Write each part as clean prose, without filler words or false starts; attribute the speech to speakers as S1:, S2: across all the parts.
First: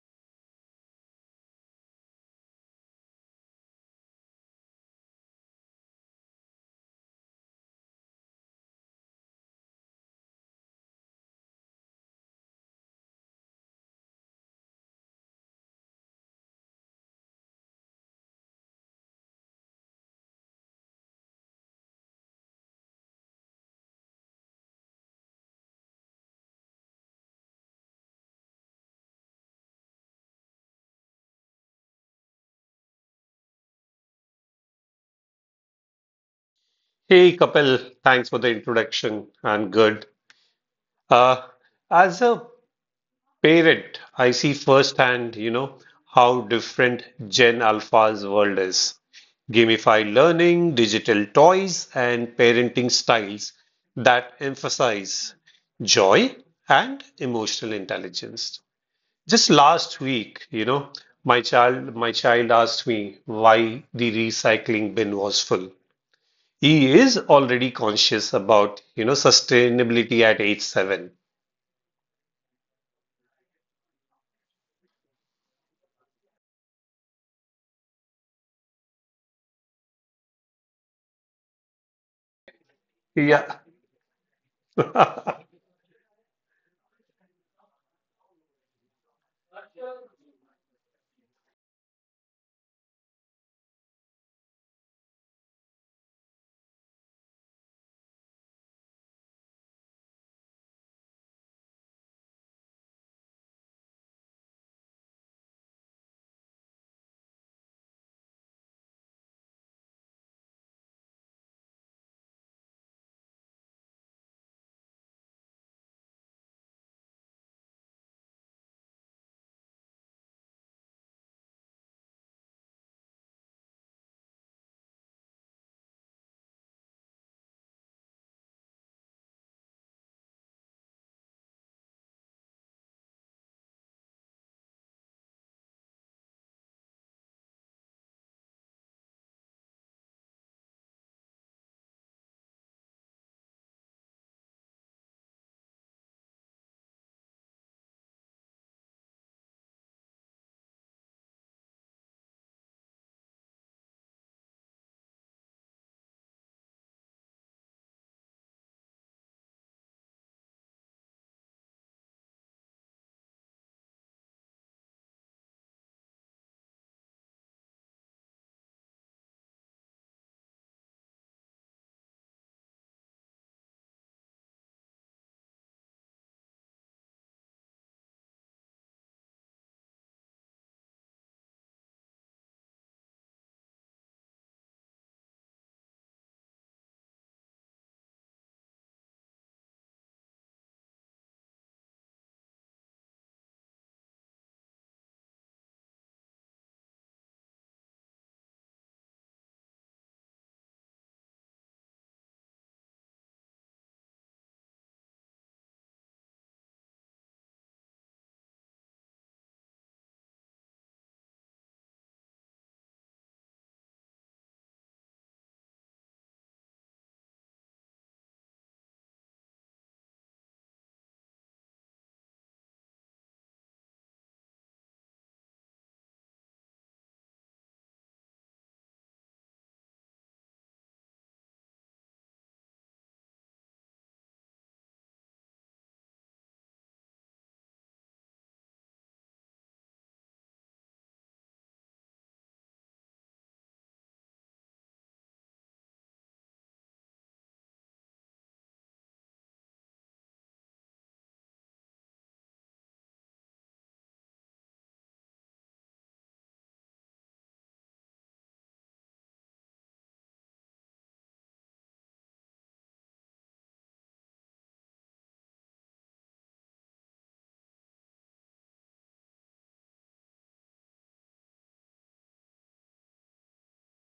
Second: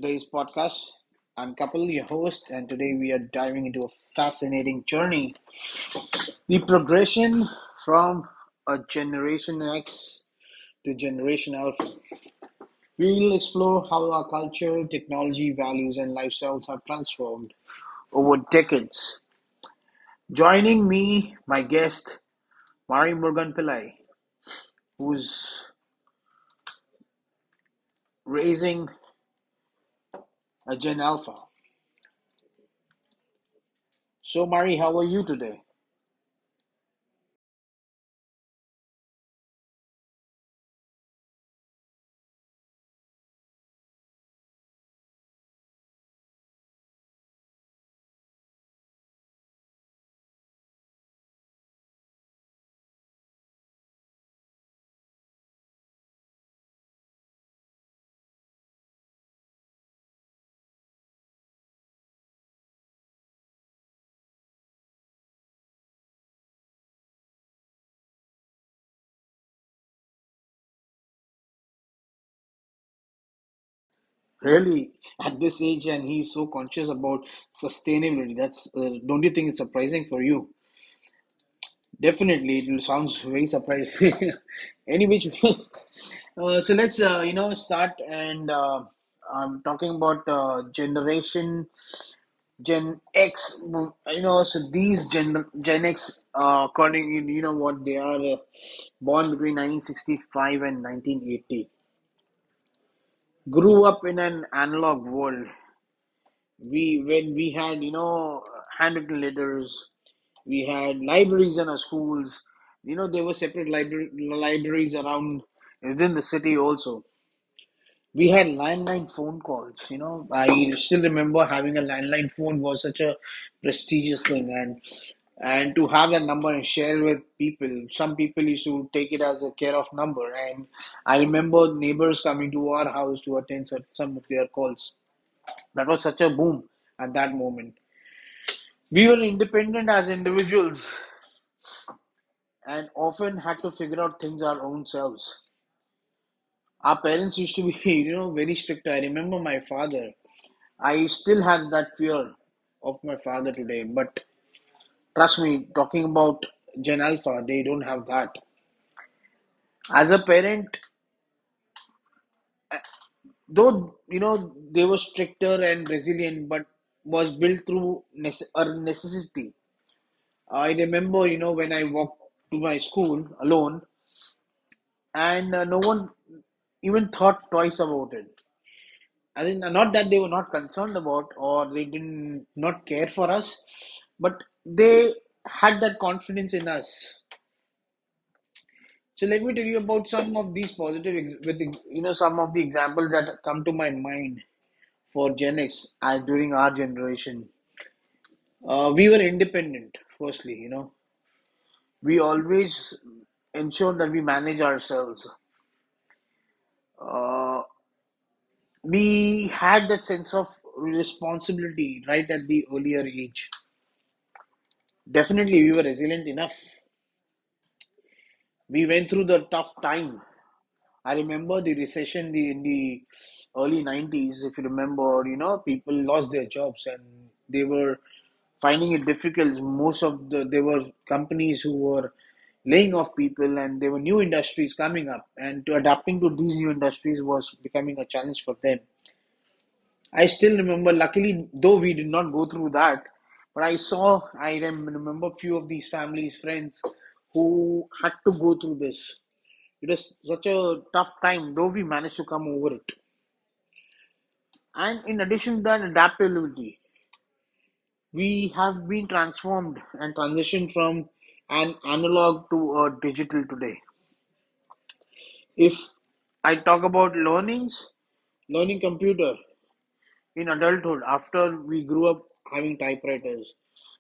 S1: today's podcast. I'm Kapil, your host, and today we are diving into a fascinating journey, the progression from a Generation X to Generation Alpha. We will explore how our culture, technology, values, and lifestyles have transformed over decades. Joining me, my guest, Mari Morgan Pillai, who's raising a Gen Alpha. So, Mari, how are you today?
S2: Hey Kapil, thanks for the introduction. I'm good. Uh, as a parent, I see firsthand, you know, how different Gen Alpha's world is. Gamified learning, digital toys, and parenting styles that emphasize joy and emotional intelligence. Just last week, you know, my child asked me why the recycling bin was full. He is already conscious about, you know, sustainability at age seven.
S1: Really, at this age, and he's so conscious about sustainability. That's, don't you think it's surprising for you? Definitely, it will sounds very
S2: Yeah.
S1: surprising. Any which way. So let's start and I'm talking about generation Gen X. You know, so these Gen X, according you know what they are born between 1965 and 1980. Grew up in an analog world we when we had you know handwritten letters, we had libraries in our schools, you know there were separate libraries around, within the city also. We had landline phone calls. You know, I still remember having a landline phone was such a prestigious thing, and to have that number and share with people. Some people used to take it as a care of number, and I remember neighbors coming to our house to attend some of their calls. That was such a boom at that moment. We were independent as individuals, and often had to figure out things our own selves. Our parents used to be, you know, very strict. I remember my father. I still have that fear of my father today, but trust me, talking about Gen Alpha, they don't have that. As a parent, though, you know, they were stricter and resilient, but was built through a necessity. I remember, you know, when I walked to my school alone, and no one even thought twice about it. I think not that they were not concerned about or they didn't not care for us, but they had that confidence in us. So let me tell you about some of these positive, with you know, some of the examples that come to my mind for Gen X as during our generation. We were independent. Firstly, you know, we always ensured that we manage ourselves. Uh, we had that sense of responsibility right at the earlier age. Definitely, we were resilient enough. We went through the tough time. I remember the recession in the early 90s, if you remember, you know, people lost their jobs and they were finding it difficult. Most of the, there were companies who were laying off people, and there were new industries coming up, and to adapting to these new industries was becoming a challenge for them. I still remember, luckily, though we did not go through that, but I saw, I remember few of these families, friends who had to go through this. It was such a tough time, though we managed to come over it. And in addition to that, adaptability. We have been transformed and transitioned from an analog to a digital today. If I talk about learnings, learning computer, in adulthood after we grew up having typewriters.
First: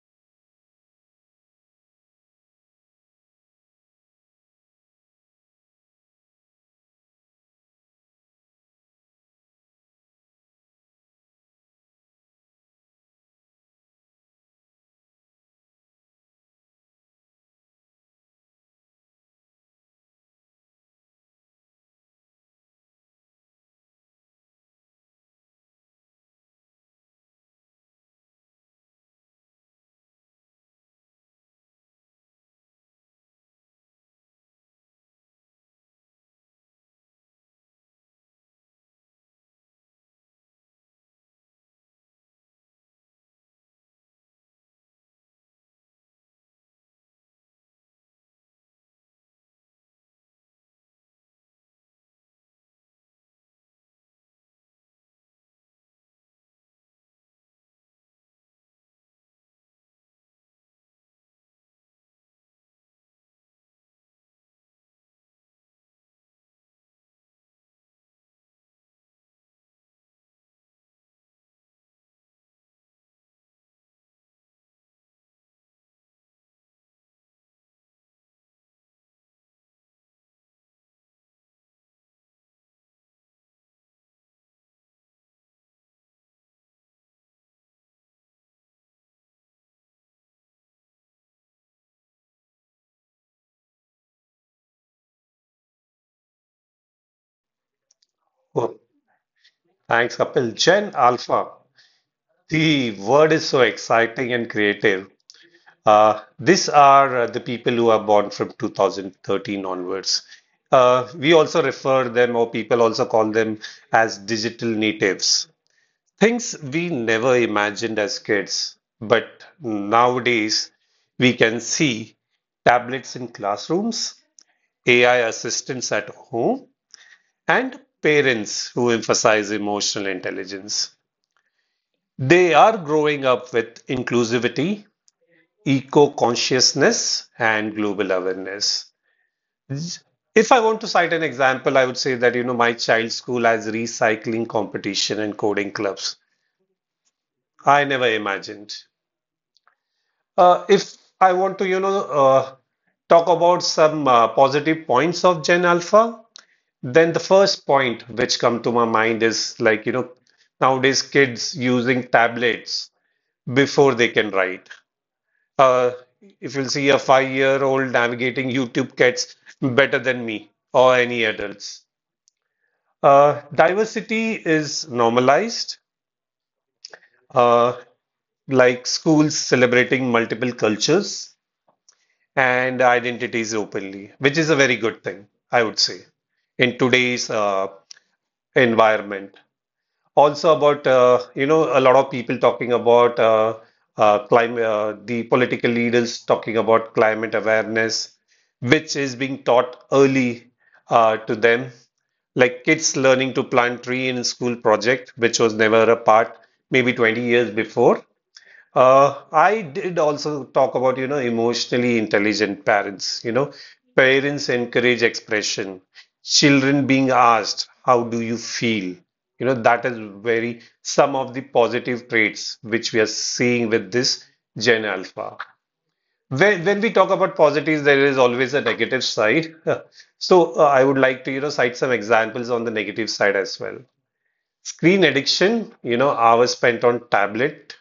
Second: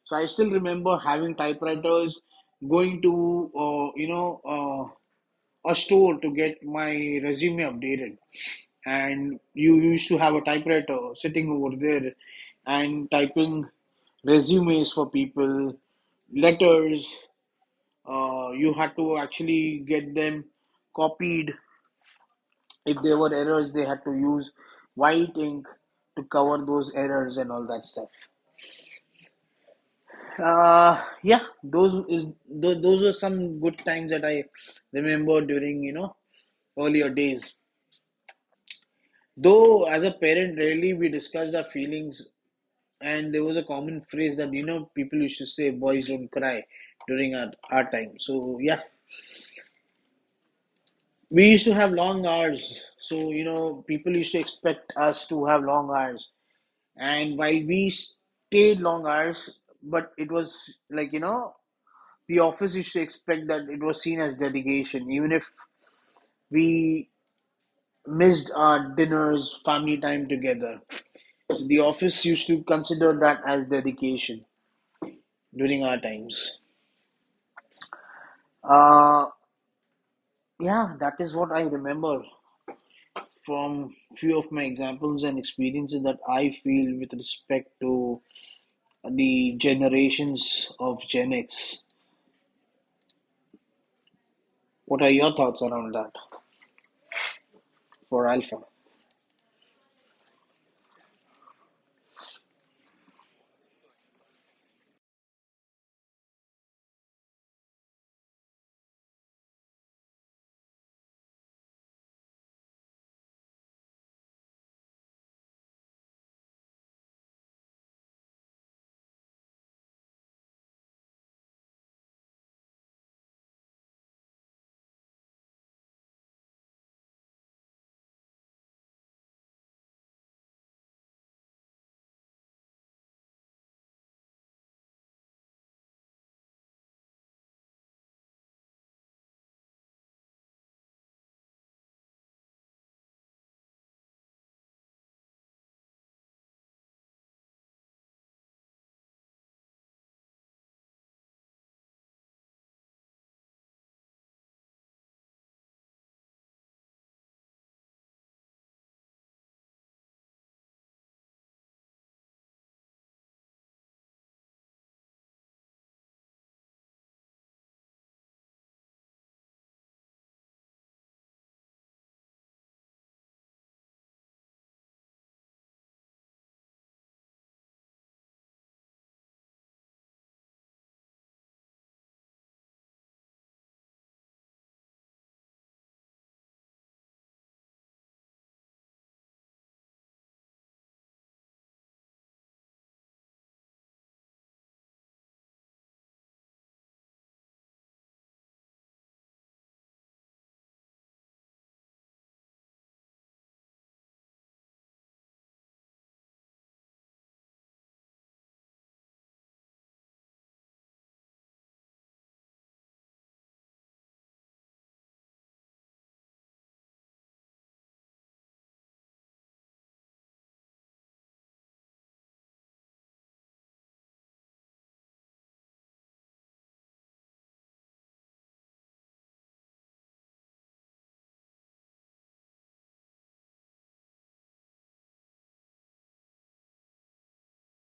S1: So I still remember having typewriters, going to a store to get my resume updated, and you used to have a typewriter sitting over there and typing resumes for people, letters. You had to actually get them copied. If there were errors, they had to use white ink to cover those errors and all that stuff. Yeah, those were some good times that I remember during, you know, earlier days. Though as a parent, rarely we discussed our feelings, and there was a common phrase that, you know, people used to say, "Boys don't cry," during our time. So yeah, we used to have long hours. So you know, people used to expect us to have long hours, and while we stayed long hours, but it was like you know the office used to expect, that it was seen as dedication, even if we missed our dinners, family time together. The office used to consider that as dedication during our times. Uh, yeah, that is what I remember from few of my examples and experiences that I feel with respect to the generations of Gen X. What are your thoughts around that for Alpha?
S2: Oh, thanks, Kapil. Gen Alpha. The word is so exciting and creative. These are the people who are born from 2013 onwards. We also refer them, or people also call them as digital natives. Things we never imagined as kids, but nowadays we can see tablets in classrooms, AI assistants at home, and parents who emphasize emotional intelligence. They are growing up with inclusivity, eco consciousness, and global awareness. If I want to cite an example, I would say that you know my child's school has recycling competition and coding clubs. I never imagined. If I want to talk about some positive points of Gen Alpha, then the first point which come to my mind is like, you know, nowadays kids using tablets before they can write. Uh, if you'll see a five-year-old navigating YouTube Kids better than me or any adults. Diversity is normalized, uh, like schools celebrating multiple cultures and identities openly, which is a very good thing, I would say, in today's environment. Also about a lot of people talking about climate, the political leaders talking about climate awareness, which is being taught early to them, like kids learning to plant tree in school project, which was never a part maybe 20 years before. I did also talk about, you know, emotionally intelligent parents. You know, parents encourage expression. Children being asked, how do you feel? You know, that is very some of the positive traits which we are seeing with this Gen Alpha. When we talk about positives, there is always a negative side. So I would like to, you know, cite some examples on the negative side as well. Screen addiction, you know, hours spent on tablet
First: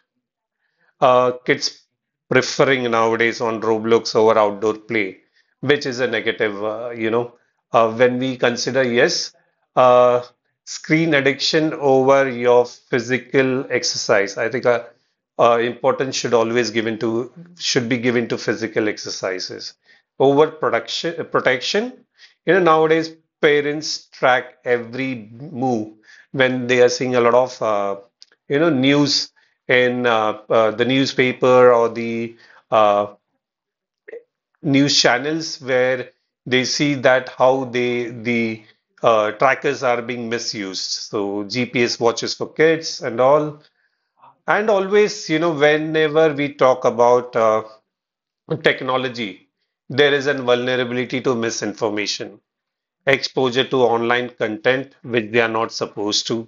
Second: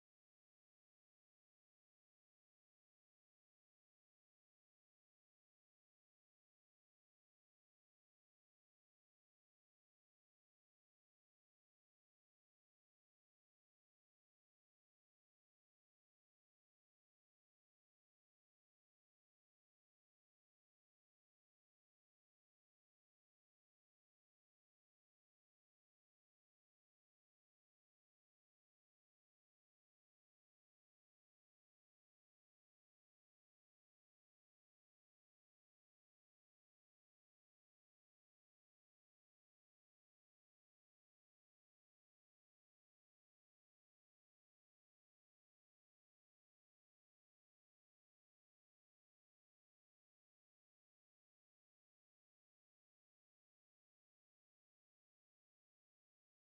S2: kids preferring nowadays on Roblox over outdoor play, which is a negative, you know. When we consider, yes, uh, screen addiction over your physical exercise. I think importance should always given to should be given to physical exercises over production protection. You know, nowadays parents track every move when they are seeing a lot of. You know news in the newspaper or the uh, news channels where they see that how the trackers are being misused. So GPS watches for kids and all. And always, you know, whenever we talk about technology, there is a vulnerability to misinformation, exposure to online content which they are not supposed to,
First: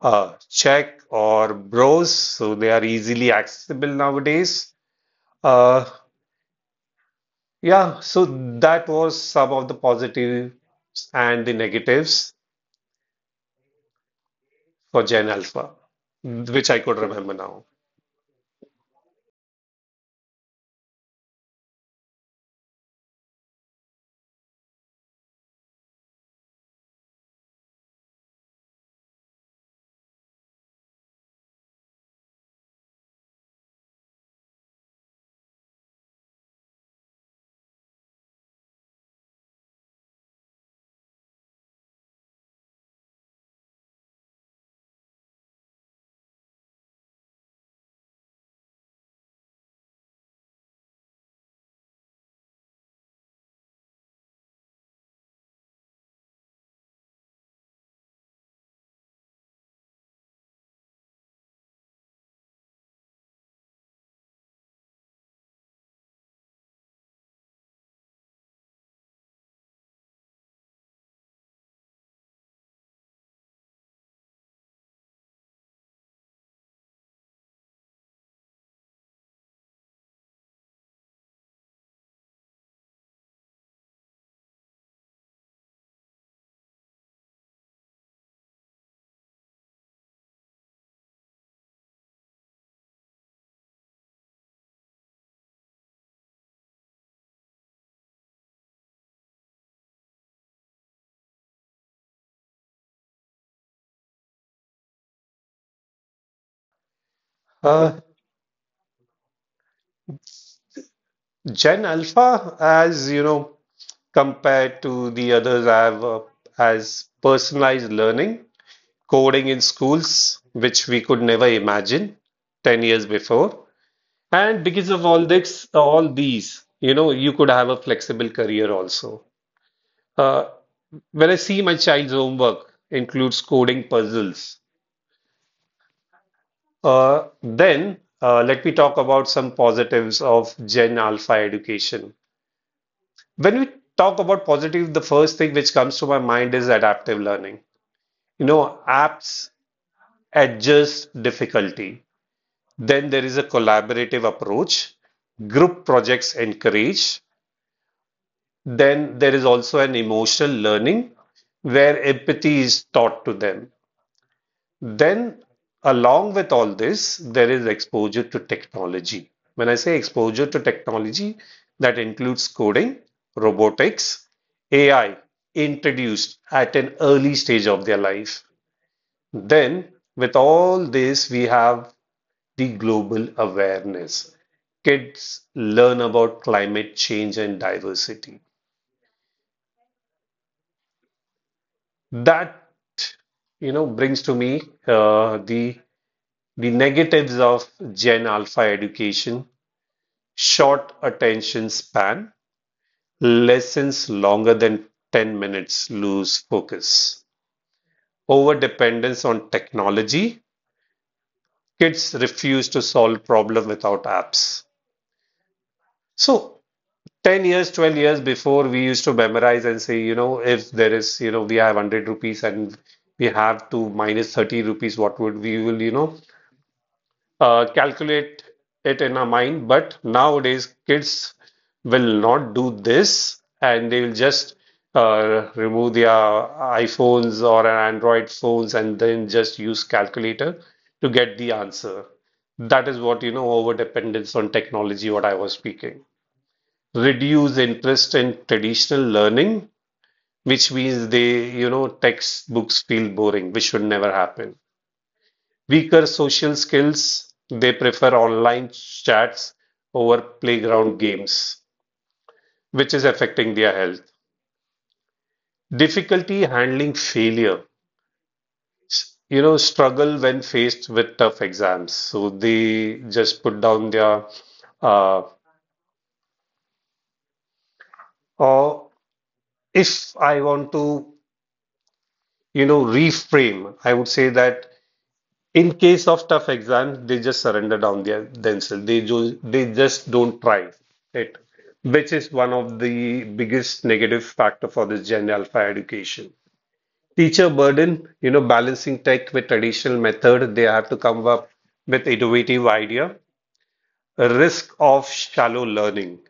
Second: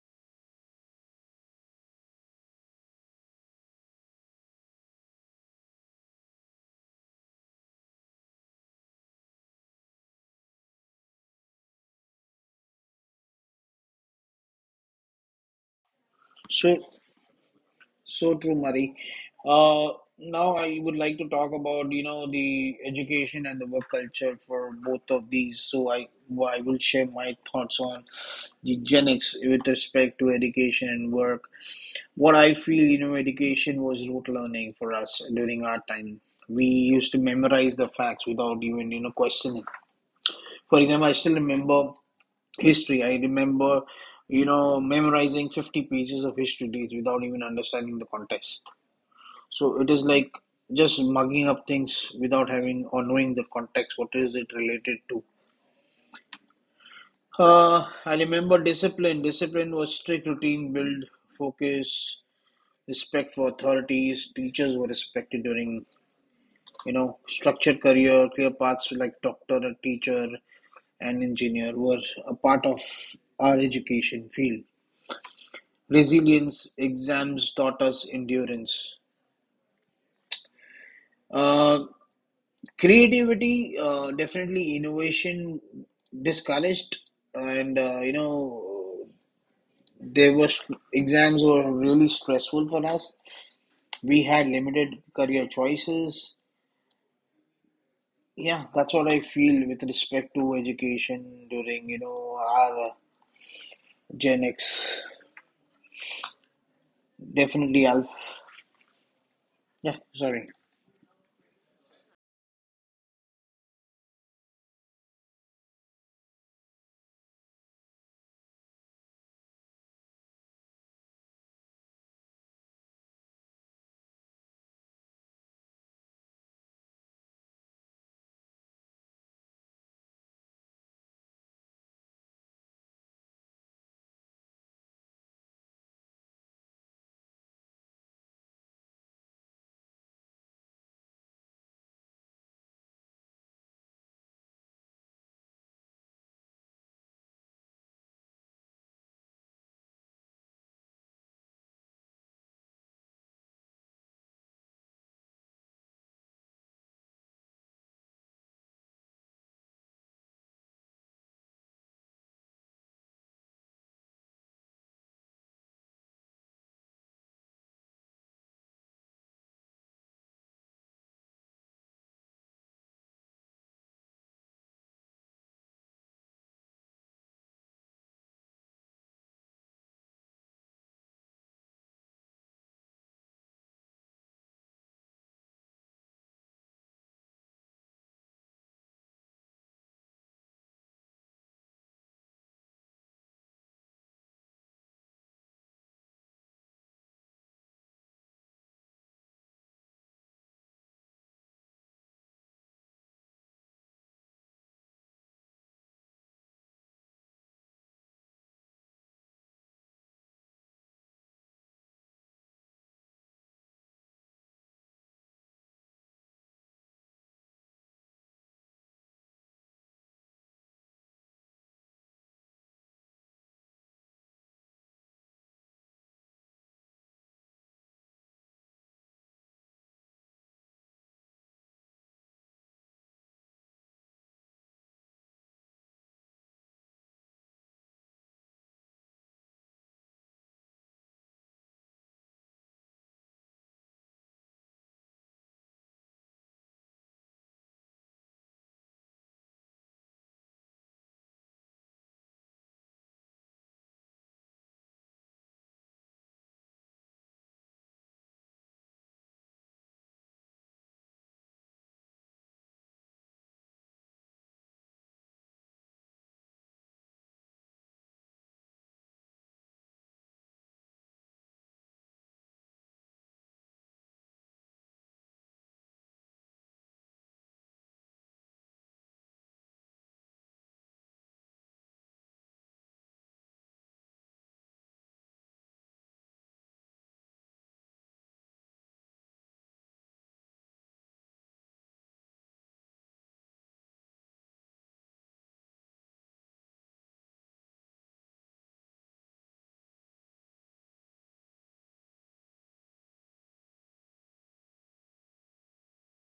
S2: check or browse. So they are easily accessible nowadays. Uh, yeah, so that was some of the positives and the negatives for Gen Alpha, which
S1: So
S2: I could remember now.
S1: So true, Mari. Uh, Now I would like to talk about you know the education and the work culture for both of these. So I, well, I will share my thoughts on the Gen X with respect to education and work. What I feel, you know, education was rote learning for us during our time. We used to memorize the facts without even you know questioning. For example, I still remember history. I remember you know memorizing 50 pages of history dates without even understanding the context. So it is like just mugging up things without having or knowing the context. What is it related to? I remember discipline. Discipline was strict routine, build, focus, respect for authorities. Teachers were respected during, you know, structured career, clear paths like doctor, a teacher, and engineer were a part of our education field. Resilience exams taught us endurance. Uh, Creativity, definitely innovation discouraged, and you know there was, exams were really stressful for us. We had limited career choices. Yeah, that's what I feel with respect to education during you know our Gen X. Definitely
S2: Uh,
S1: I, yeah, sorry.
S2: Gen Alpha, as you know, compared to the others, I have as personalized learning, coding in schools, which we could never imagine 10 years before. And because of all these, you know, you could have a flexible career also. Uh, when I see my child's homework includes coding puzzles, then let me talk about some positives of Gen Alpha education. When we talk about positive, the first thing which comes to my mind is adaptive learning. You know, apps adjust difficulty. Then there is a collaborative approach. Group projects encourage. Then there is also an emotional learning where empathy is taught to them. Then, along with all this, there is exposure to technology. When I say exposure to technology, that includes coding, robotics, AI introduced at an early stage of their life. Then, with all this, we have the global awareness. Kids learn about climate change and diversity. That you know brings to me uh, the the negatives of Gen Alpha education: short attention span, lessons longer than 10 minutes lose focus, over dependence on technology. Kids refuse to solve problem without apps. So 10 years, 12 years before, we used to memorize and say, you know, if there is, you know, we have 100 rupees and we have to minus 30 rupees, what would we will, you know, calculate it in our mind. But nowadays, kids will not do this and they will just remove their iPhones or an Android phones and then just use calculator to get the answer. That is what, you know, over dependence on technology, what I was speaking. Reduce interest in traditional learning, which means they, you know, textbooks feel boring, which should never happen. Weaker social skills, they prefer online chats over playground games, which is affecting their health. Difficulty handling failure, you know, struggle when faced with tough exams. So they just put down their, uh, or if I want to, you know, reframe, I would say that in case of tough exams, they just surrender down their themselves. They just don't try it, which is one of the biggest negative factor for this Gen Alpha education. Teacher burden, you know, balancing tech with traditional method, they have to come up with innovative idea. Risk of shallow learning,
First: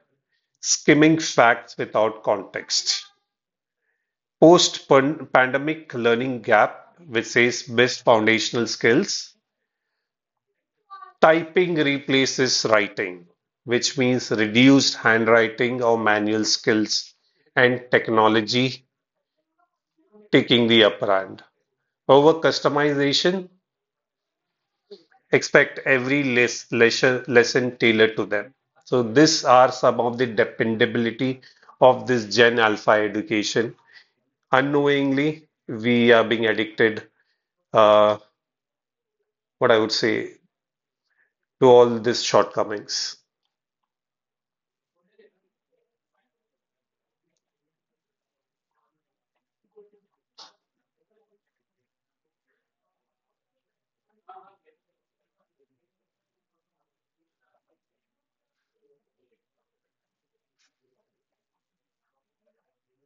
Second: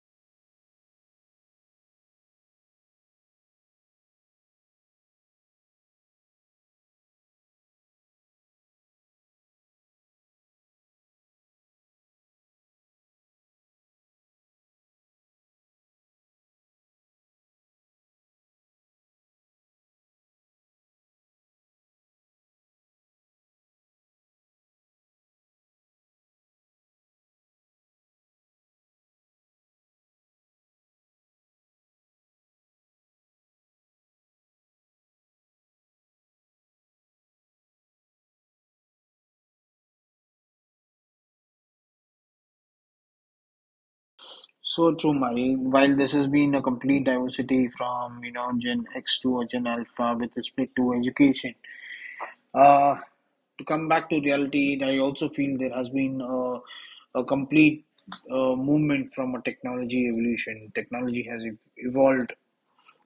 S2: skimming facts without context. Post-pandemic learning gap, which says best foundational skills typing replaces writing, which means reduced handwriting or manual skills and technology taking the upper hand. Over customization, expect every lesson tailored to them. So these are some of the dependability of this Gen Alpha education. Unknowingly, we are being addicted, uh, what I would say, to all these shortcomings.
S1: So true, Mari. While this has been a complete diversity from, you know, Gen X to a Gen Alpha with respect to education, Uh, to come back to reality, I also feel there has been a complete movement from a technology evolution. Technology has evolved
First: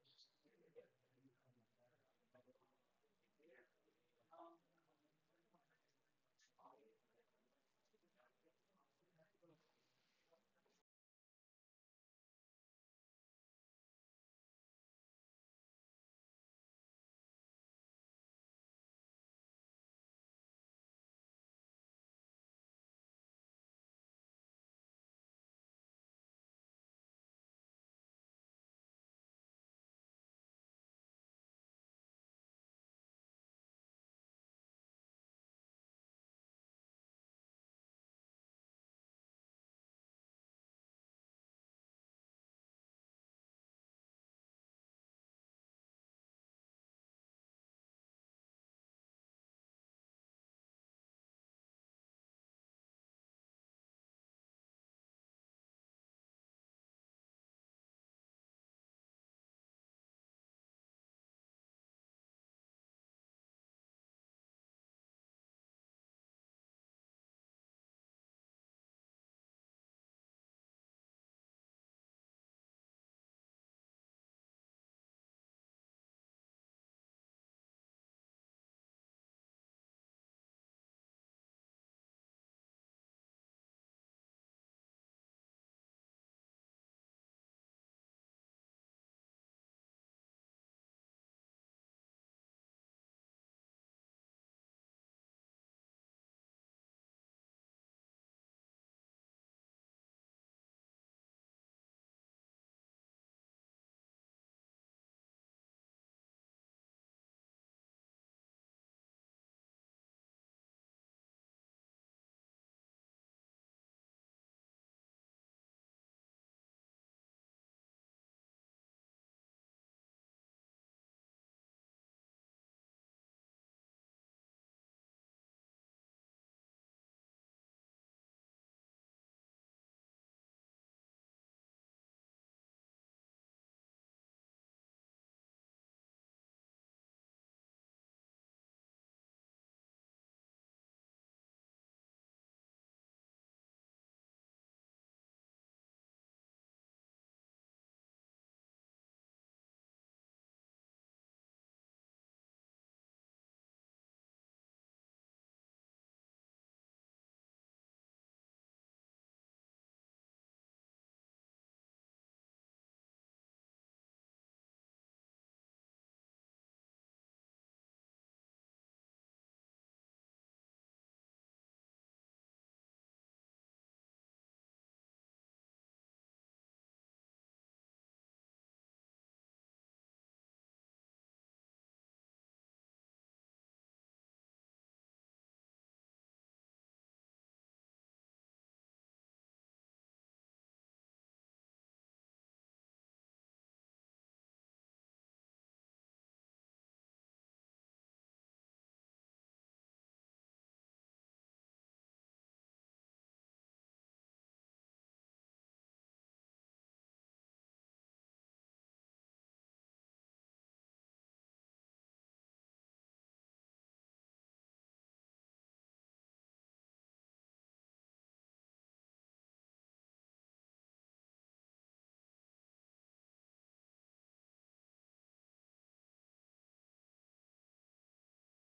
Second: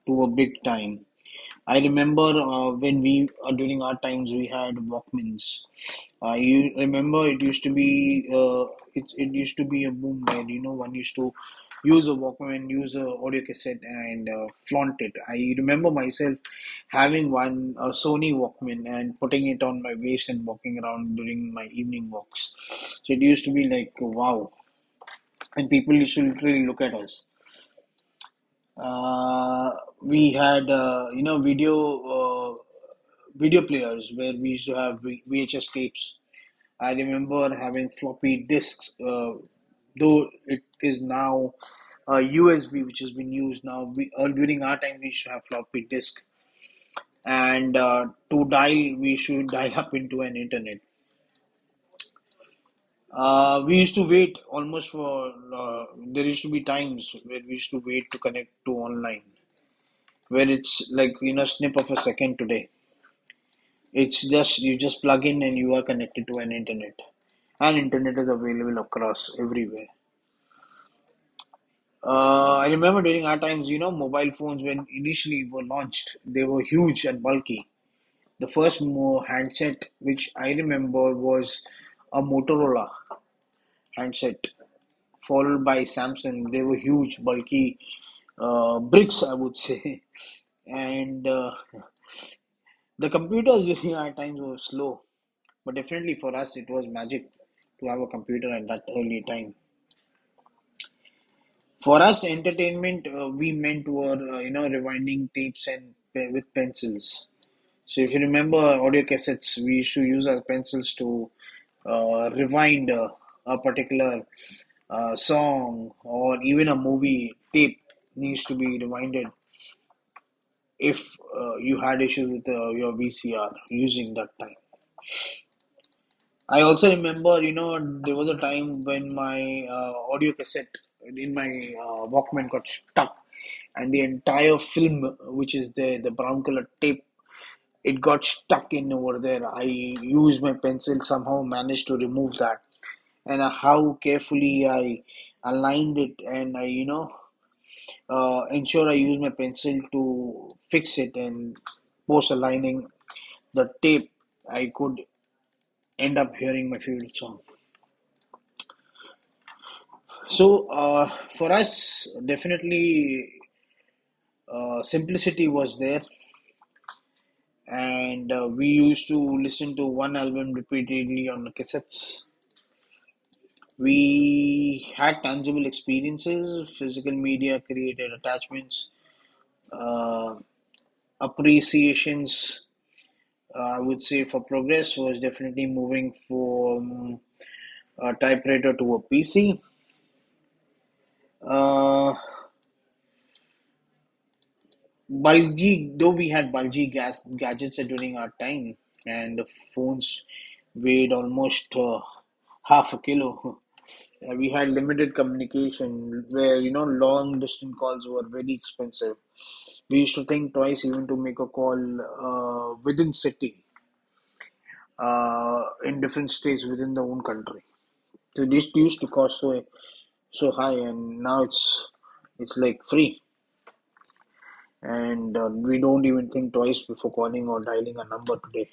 S1: to a big time. I remember when we during our times we had Walkmans. I, you remember, it used to be it it used to be a boom where you know one used to use a Walkman, use a audio cassette, and flaunt it. I remember myself having one, a Sony Walkman, and putting it on my waist and walking around during my evening walks. So it used to be like wow, and people used to literally look at us. Uh, we had you know video. Uh, Video players where we used to have VHS tapes. I remember having floppy disks, though it is now USB, which has been used now. We, during our time, we used to have floppy disk, and to dial, we should dial up into an internet. We used to wait almost for. There used to be times where we used to wait to connect to online, where it's like in a snip of a second today. It's just, you just plug in and you are connected to an internet, and internet is available across everywhere. I remember during our times, you know, mobile phones when initially were launched, they were huge and bulky. The first handset which I remember was a Motorola handset, followed by Samsung. They were huge, bulky, bricks, I would say. And the computers at times were slow. But definitely for us, it was magic to have a computer at that early time. For us, entertainment, we meant were, you know, rewinding tapes and with pencils. So if you remember audio cassettes, we used to use our pencils to rewind a particular song, or even a movie tape needs to be rewinded if you had issues with your VCR using that time. I also remember, you know, there was a time when my audio cassette in my Walkman got stuck, and the entire film, which is the brown color tape, it got stuck in over there. I used my pencil, somehow managed to remove that, and how carefully I aligned it, and I, you know, ensure I use my pencil to fix it and post aligning the tape, I could end up hearing my favorite song. So for us, definitely simplicity was there, and we used to listen to one album repeatedly on the cassettes. We had tangible experiences. Physical media created attachments, uh, appreciations. I would say for progress was definitely moving from a typewriter to a PC. Uh, bulgy though we had bulgy gas gadgets during our time and the phones weighed almost half a kilo we had limited communication where you know long distance calls were very expensive. We used to think twice even to make a call, within city, in different states within the own country. So this used to cost so high, and now it's like free. And we don't even think twice before calling or dialing a number today,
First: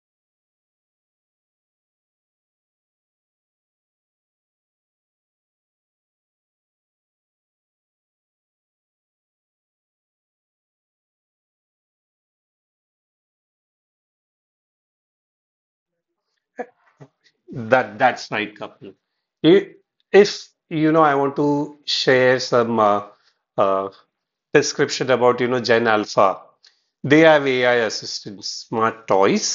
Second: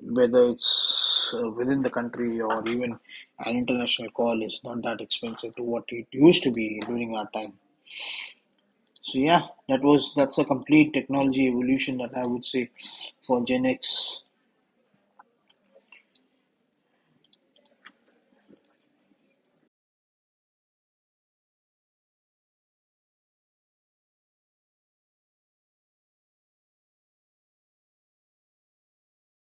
S1: whether it's within the country, or even an international call is not that expensive to what it used to be during our time. So yeah, that's a complete technology evolution that I would say for Gen X.
S2: That's right, Kapil. I- If you know, I want to share some uh, description about you know Gen Alpha. They have AI assistant smart toys,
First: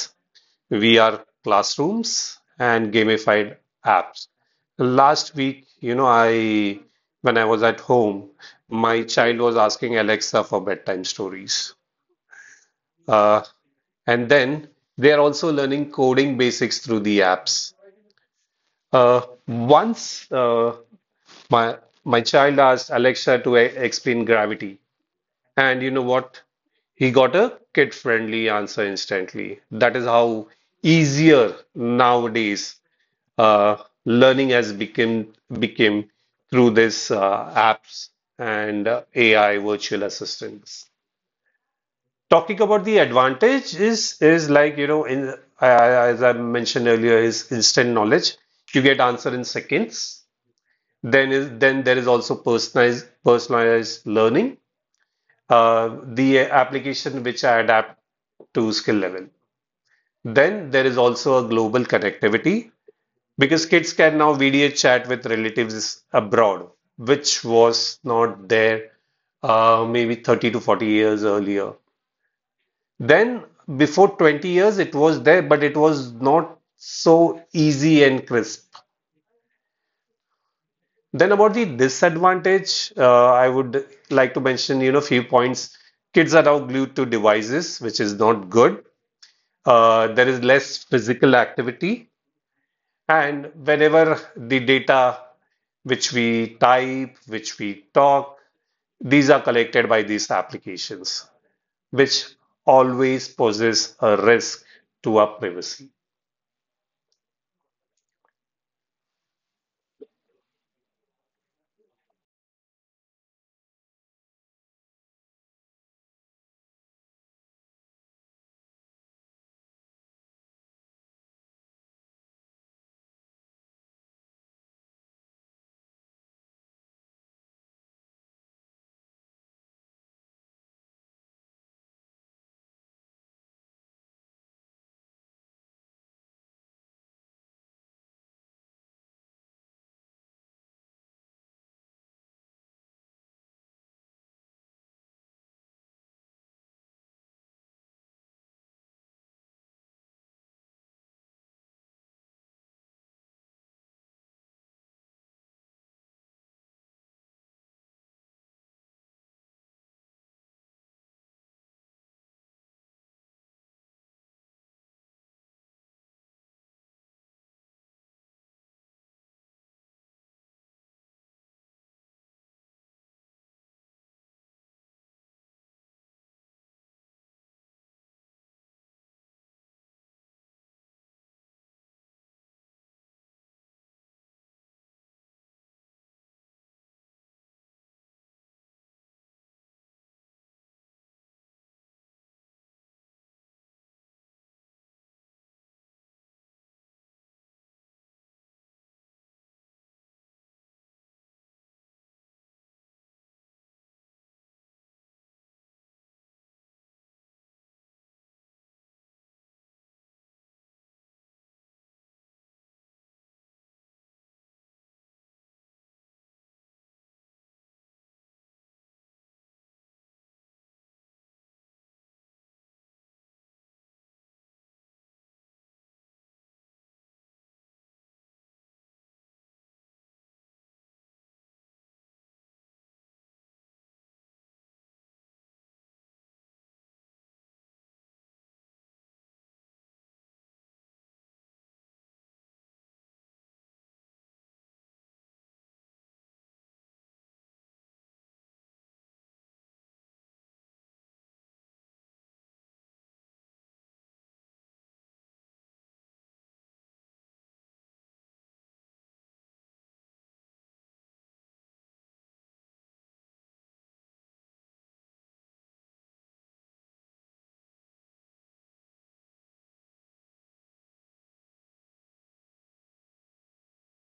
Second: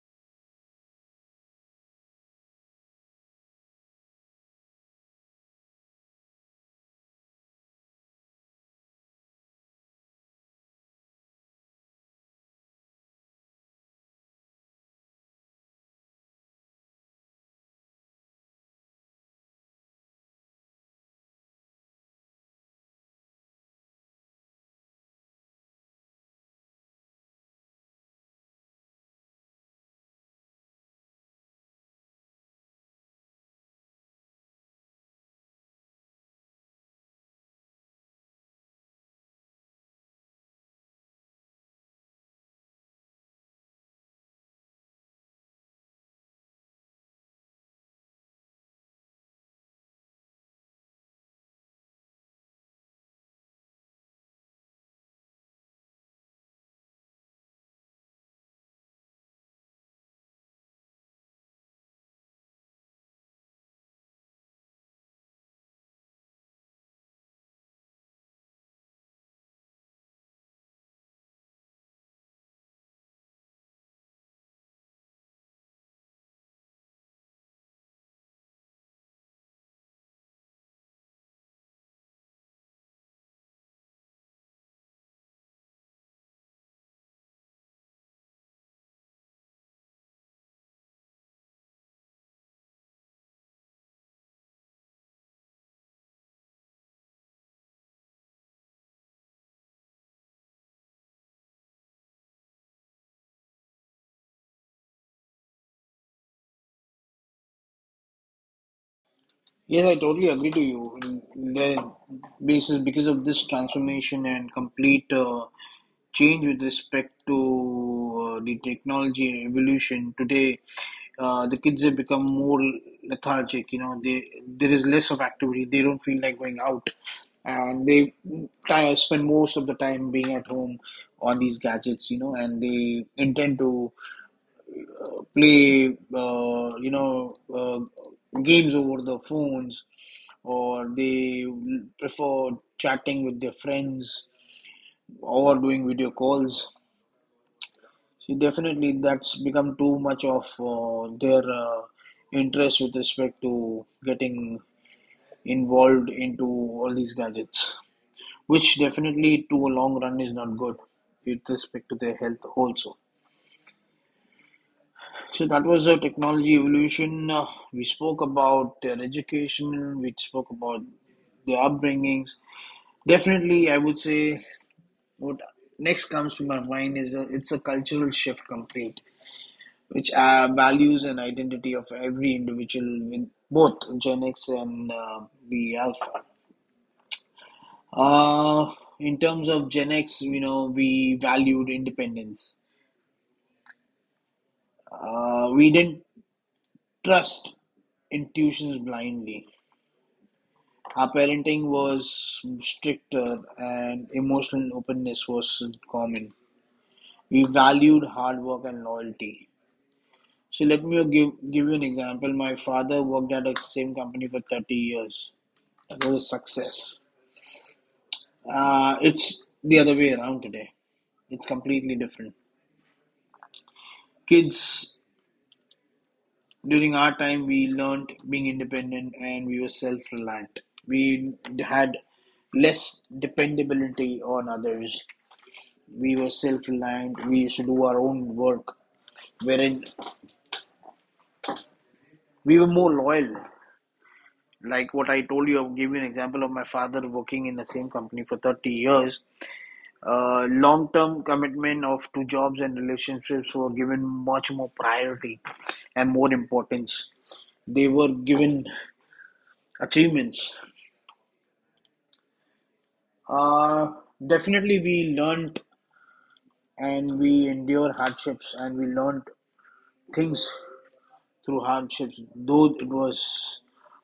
S2: VR classrooms, and gamified apps. Last week, you know, I when I was at home, my child was asking Alexa for bedtime stories. Uh, and then they are also learning coding basics through the apps. Uh, Once my my child asked Alexa to e explain gravity, and you know what? He got a kid-friendly answer instantly. That is how easier nowadays uh, learning has become became through this apps and AI virtual assistants. Talking about the advantage is like you know in as I mentioned earlier is instant knowledge. You get answer in seconds. Then there is also personalized learning, the application which I adapt to skill level. Then there is also a global connectivity because kids can now video chat with relatives abroad, which was not there maybe 30 to 40 years earlier. Then before 20 years it was there, but it was not so easy and crisp. Then about the disadvantage, I would like to mention, you know, few points. Kids are now glued to devices, which is not good. There is less physical activity, and whenever the data which we type, which we talk, these are collected by these applications, which always poses a risk to our privacy.
S1: Yes, I totally agree to you. The basis because of this transformation and complete change with respect to the technology evolution today, the kids have become more lethargic. You know, they there is less of activity. They don't feel like going out, and they try, spend most of the time being at home on these gadgets. You know, and they intend to play games over the phones, or they prefer chatting with their friends or doing video calls. So definitely that's become too much of their interest with respect to getting involved into all these gadgets, which definitely to a long run is not good with respect to their health also. So that was a technology evolution. We spoke about their education, we spoke about their upbringings. Definitely, I would say what next comes to my mind is it's a cultural shift complete, which values and identity of every individual with both Gen X and the Alpha. Uh, in terms of Gen X, you know, we valued independence. We didn't trust intuitions blindly. Our parenting was stricter, and emotional openness was common. We valued hard work and loyalty. So let me give you an example. My father worked at the same company for 30 years. That was a success. It's the other way around today. It's completely different. Kids, during our time, we learned being independent and we were self reliant. We had less dependability on others. We were self-reliant. We used to do our own work. Wherein we were more loyal. Like what I told you, I'll give you an example of my father working in the same company for 30 years. Long-term commitment of to jobs and relationships were given much more priority and more importance. They were given achievements. Uh, definitely, we learned and we endure hardships, and we learned things through hardships, though it was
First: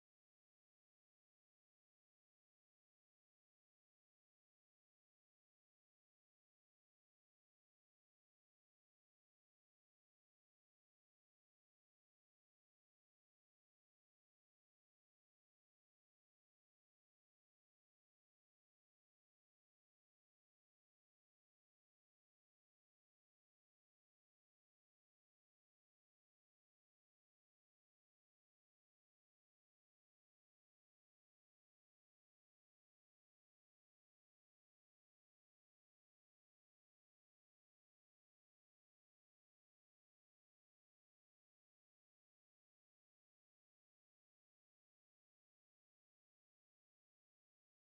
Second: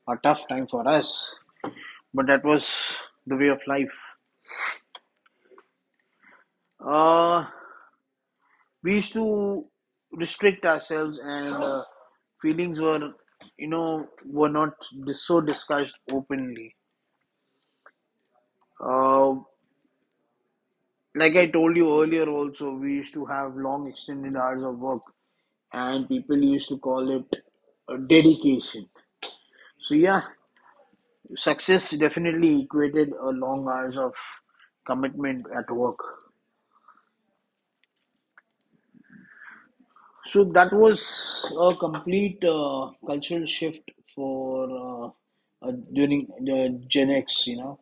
S1: a tough time for us, but that was the way of life. Uh, we used to restrict ourselves, and feelings were, you know, were not so discussed openly. Uh, like I told you earlier, also we used to have long extended hours of work, and people used to call it a dedication. So yeah, success definitely equated a long hours of commitment at work. So that was a complete cultural shift for during the Gen X. You know,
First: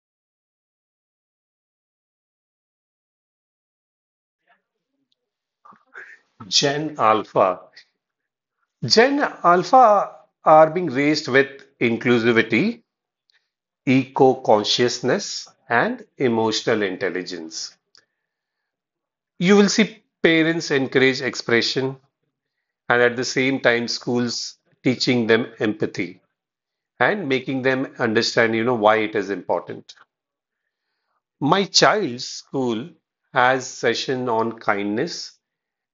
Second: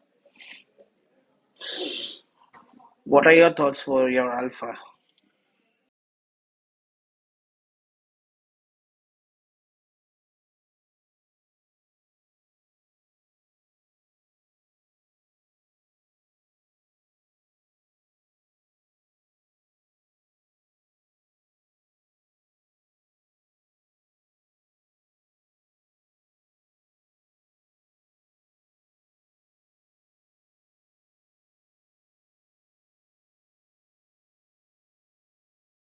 S1: what are your thoughts for your Alpha?
S2: Gen Alpha. Gen Alpha are being raised with inclusivity, eco-consciousness and emotional intelligence. You will see parents encourage expression and at the same time schools teaching them empathy and making them understand you know why it is important. My child's school has session on kindness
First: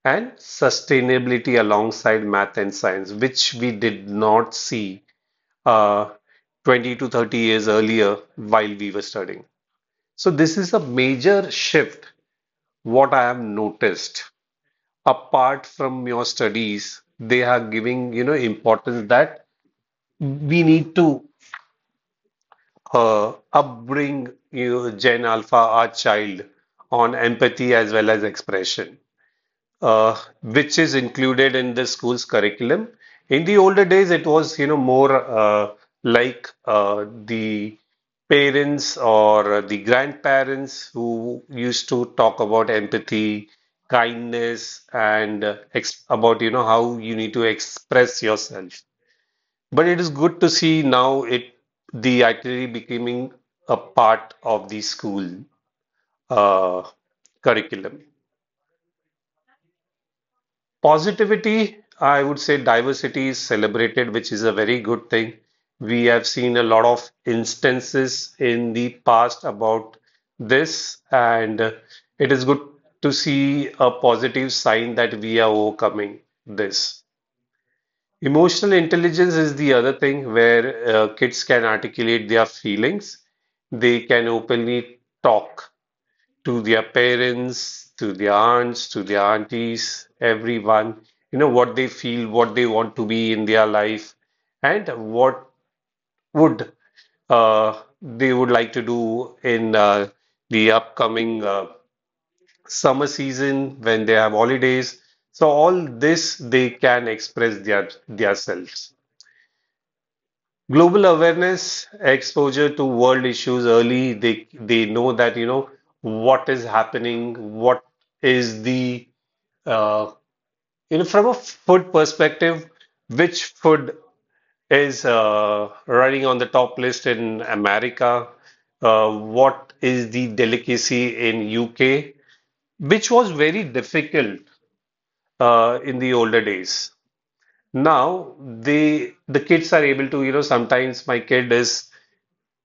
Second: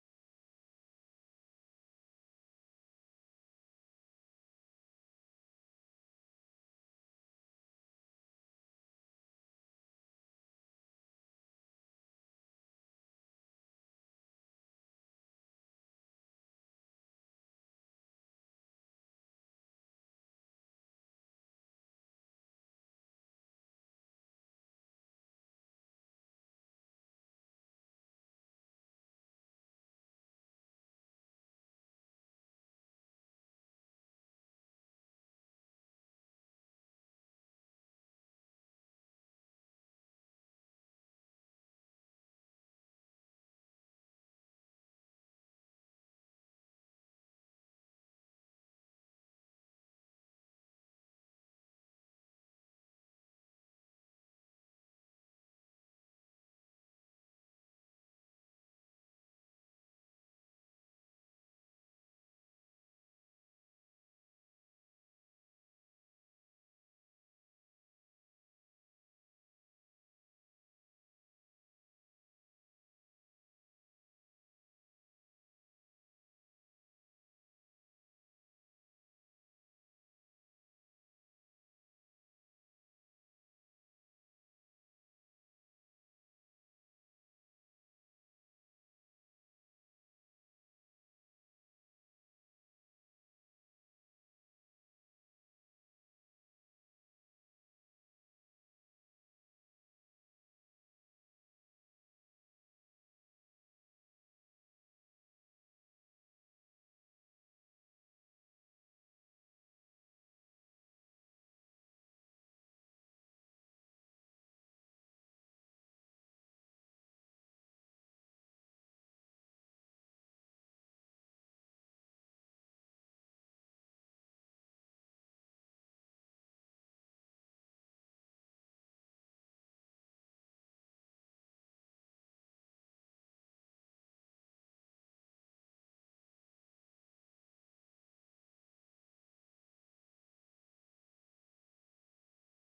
S2: and sustainability alongside math and science which we did not see uh, 20 to 30 years earlier while we were studying. So this is a major shift what I have noticed, apart from your studies, they are giving, you know, importance that we need to upbring, you know, Gen Alpha, our child, on empathy as well as expression, which is included in the school's curriculum. In the older days, it was, you know, more like the parents or the grandparents who used to talk about empathy, kindness, and ex about, you know, how you need to express yourself. But it is good to see now it the itinerary becoming a part of the school uh, curriculum. Positivity, I would say diversity is celebrated, which is a very good thing. We have seen a lot of instances in the past about this, and it is good to see a positive sign that we are overcoming this. Emotional intelligence is the other thing where kids can articulate their feelings, they can openly talk to their parents, to their aunts, to their aunties, everyone, you know, what they feel, what they want to be in their life, and what would they would like to do in the upcoming summer season when they have holidays. So all this they can express their selves. Global awareness, exposure to world issues early, they know that, you know, what is happening, what is the uh, you know, from a food perspective, which food is running on the top list in America? What is the delicacy in UK? Which was very difficult in the older days. Now the kids are able to, you know, sometimes my kid is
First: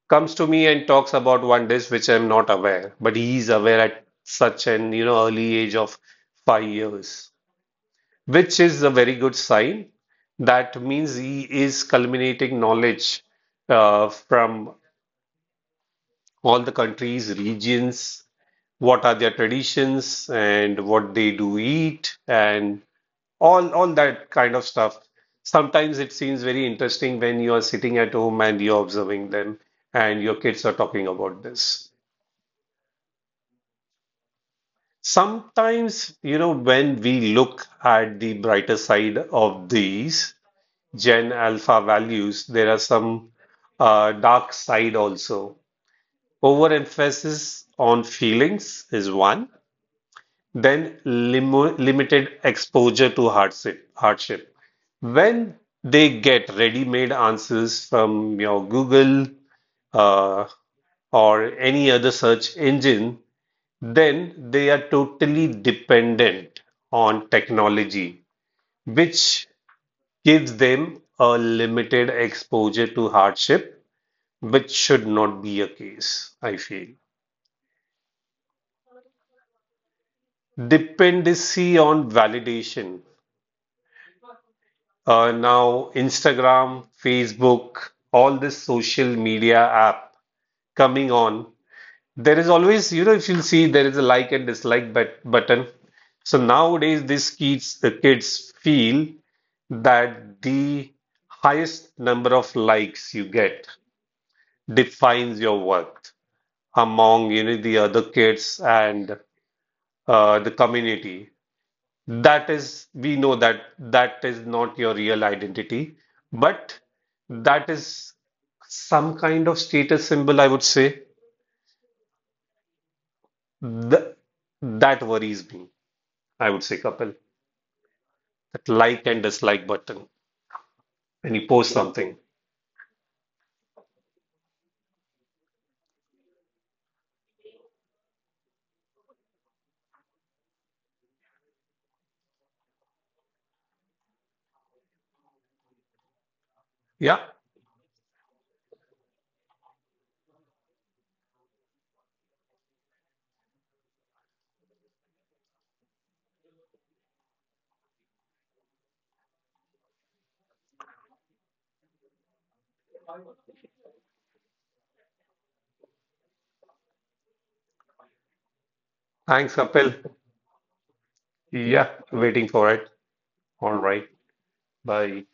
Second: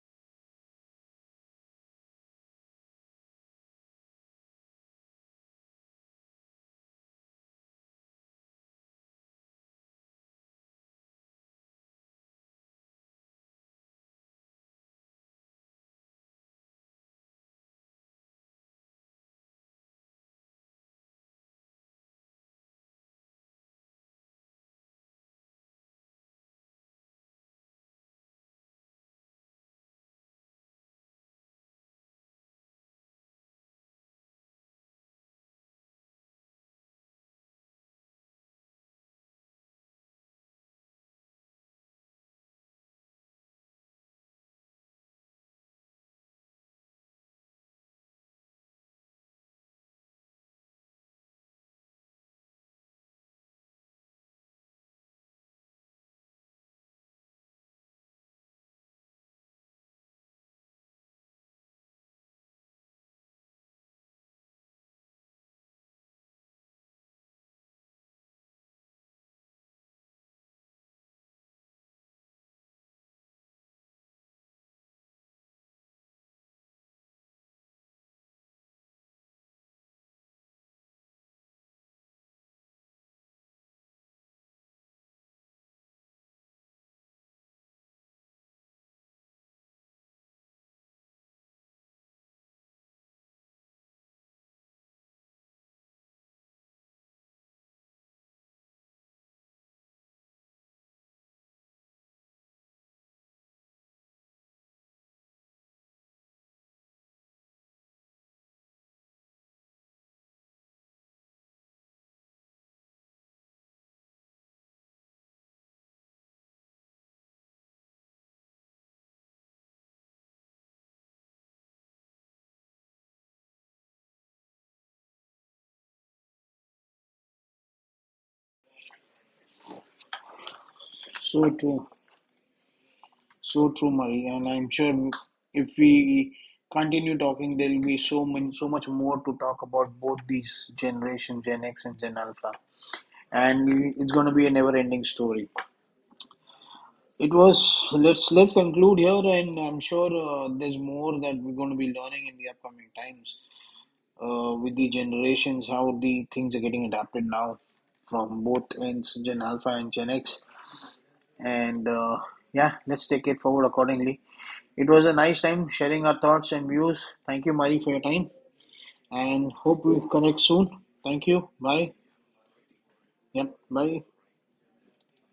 S2: comes to me and talks about one dish which I'm not aware, but he's aware at such an, you know, early age of 5 years, which is a very good sign. That means he is culminating knowledge from all the countries, regions, what are their traditions and what they do eat and all that kind of stuff. Sometimes it seems very interesting when you are sitting at home and you're observing them and your kids are talking about this. Sometimes, you know, when we look at the brighter side of these Gen Alpha values, there are some dark side also. Overemphasis on feelings is one, then limited exposure to hardship. When they get ready-made answers from your Google uh, or any other search engine, then they are totally dependent on technology, which gives them a limited exposure to hardship, which should not be a case, I feel. Dependency on validation. Now, Instagram, Facebook, all this social media app coming on. There is always, you know, if you'll see, there is a like and dislike but button. So nowadays, the kids feel that the highest number of likes you get defines your worth among, you know, the other kids and the community. That is, we know that that is not your real identity, but that is some kind of status symbol, I would say. Th That worries me, I would say, Kapil. That like and dislike button when
S1: So
S2: you post
S1: true,
S2: something.
S1: so true, Marie. And I'm sure if we continue talking, there will be so many, so much more to talk about both these generation, Gen X and Gen Alpha, and it's going to be a never-ending story.
S2: Yeah,
S1: It was let's conclude here, and I'm sure there's more that we're going to be learning in the upcoming times with the generations, how the things are getting adapted now from both ends, Gen Alpha and Gen X, and yeah, let's take it forward accordingly. It was a nice time sharing our thoughts and views. Thank you, Mari, for your time, and
S2: thanks,
S1: hope
S2: Kapil.
S1: we connect soon. Thank you.
S2: Yeah,
S1: Bye.
S2: waiting for it.
S1: Yep.
S2: All
S1: Bye.
S2: right, bye.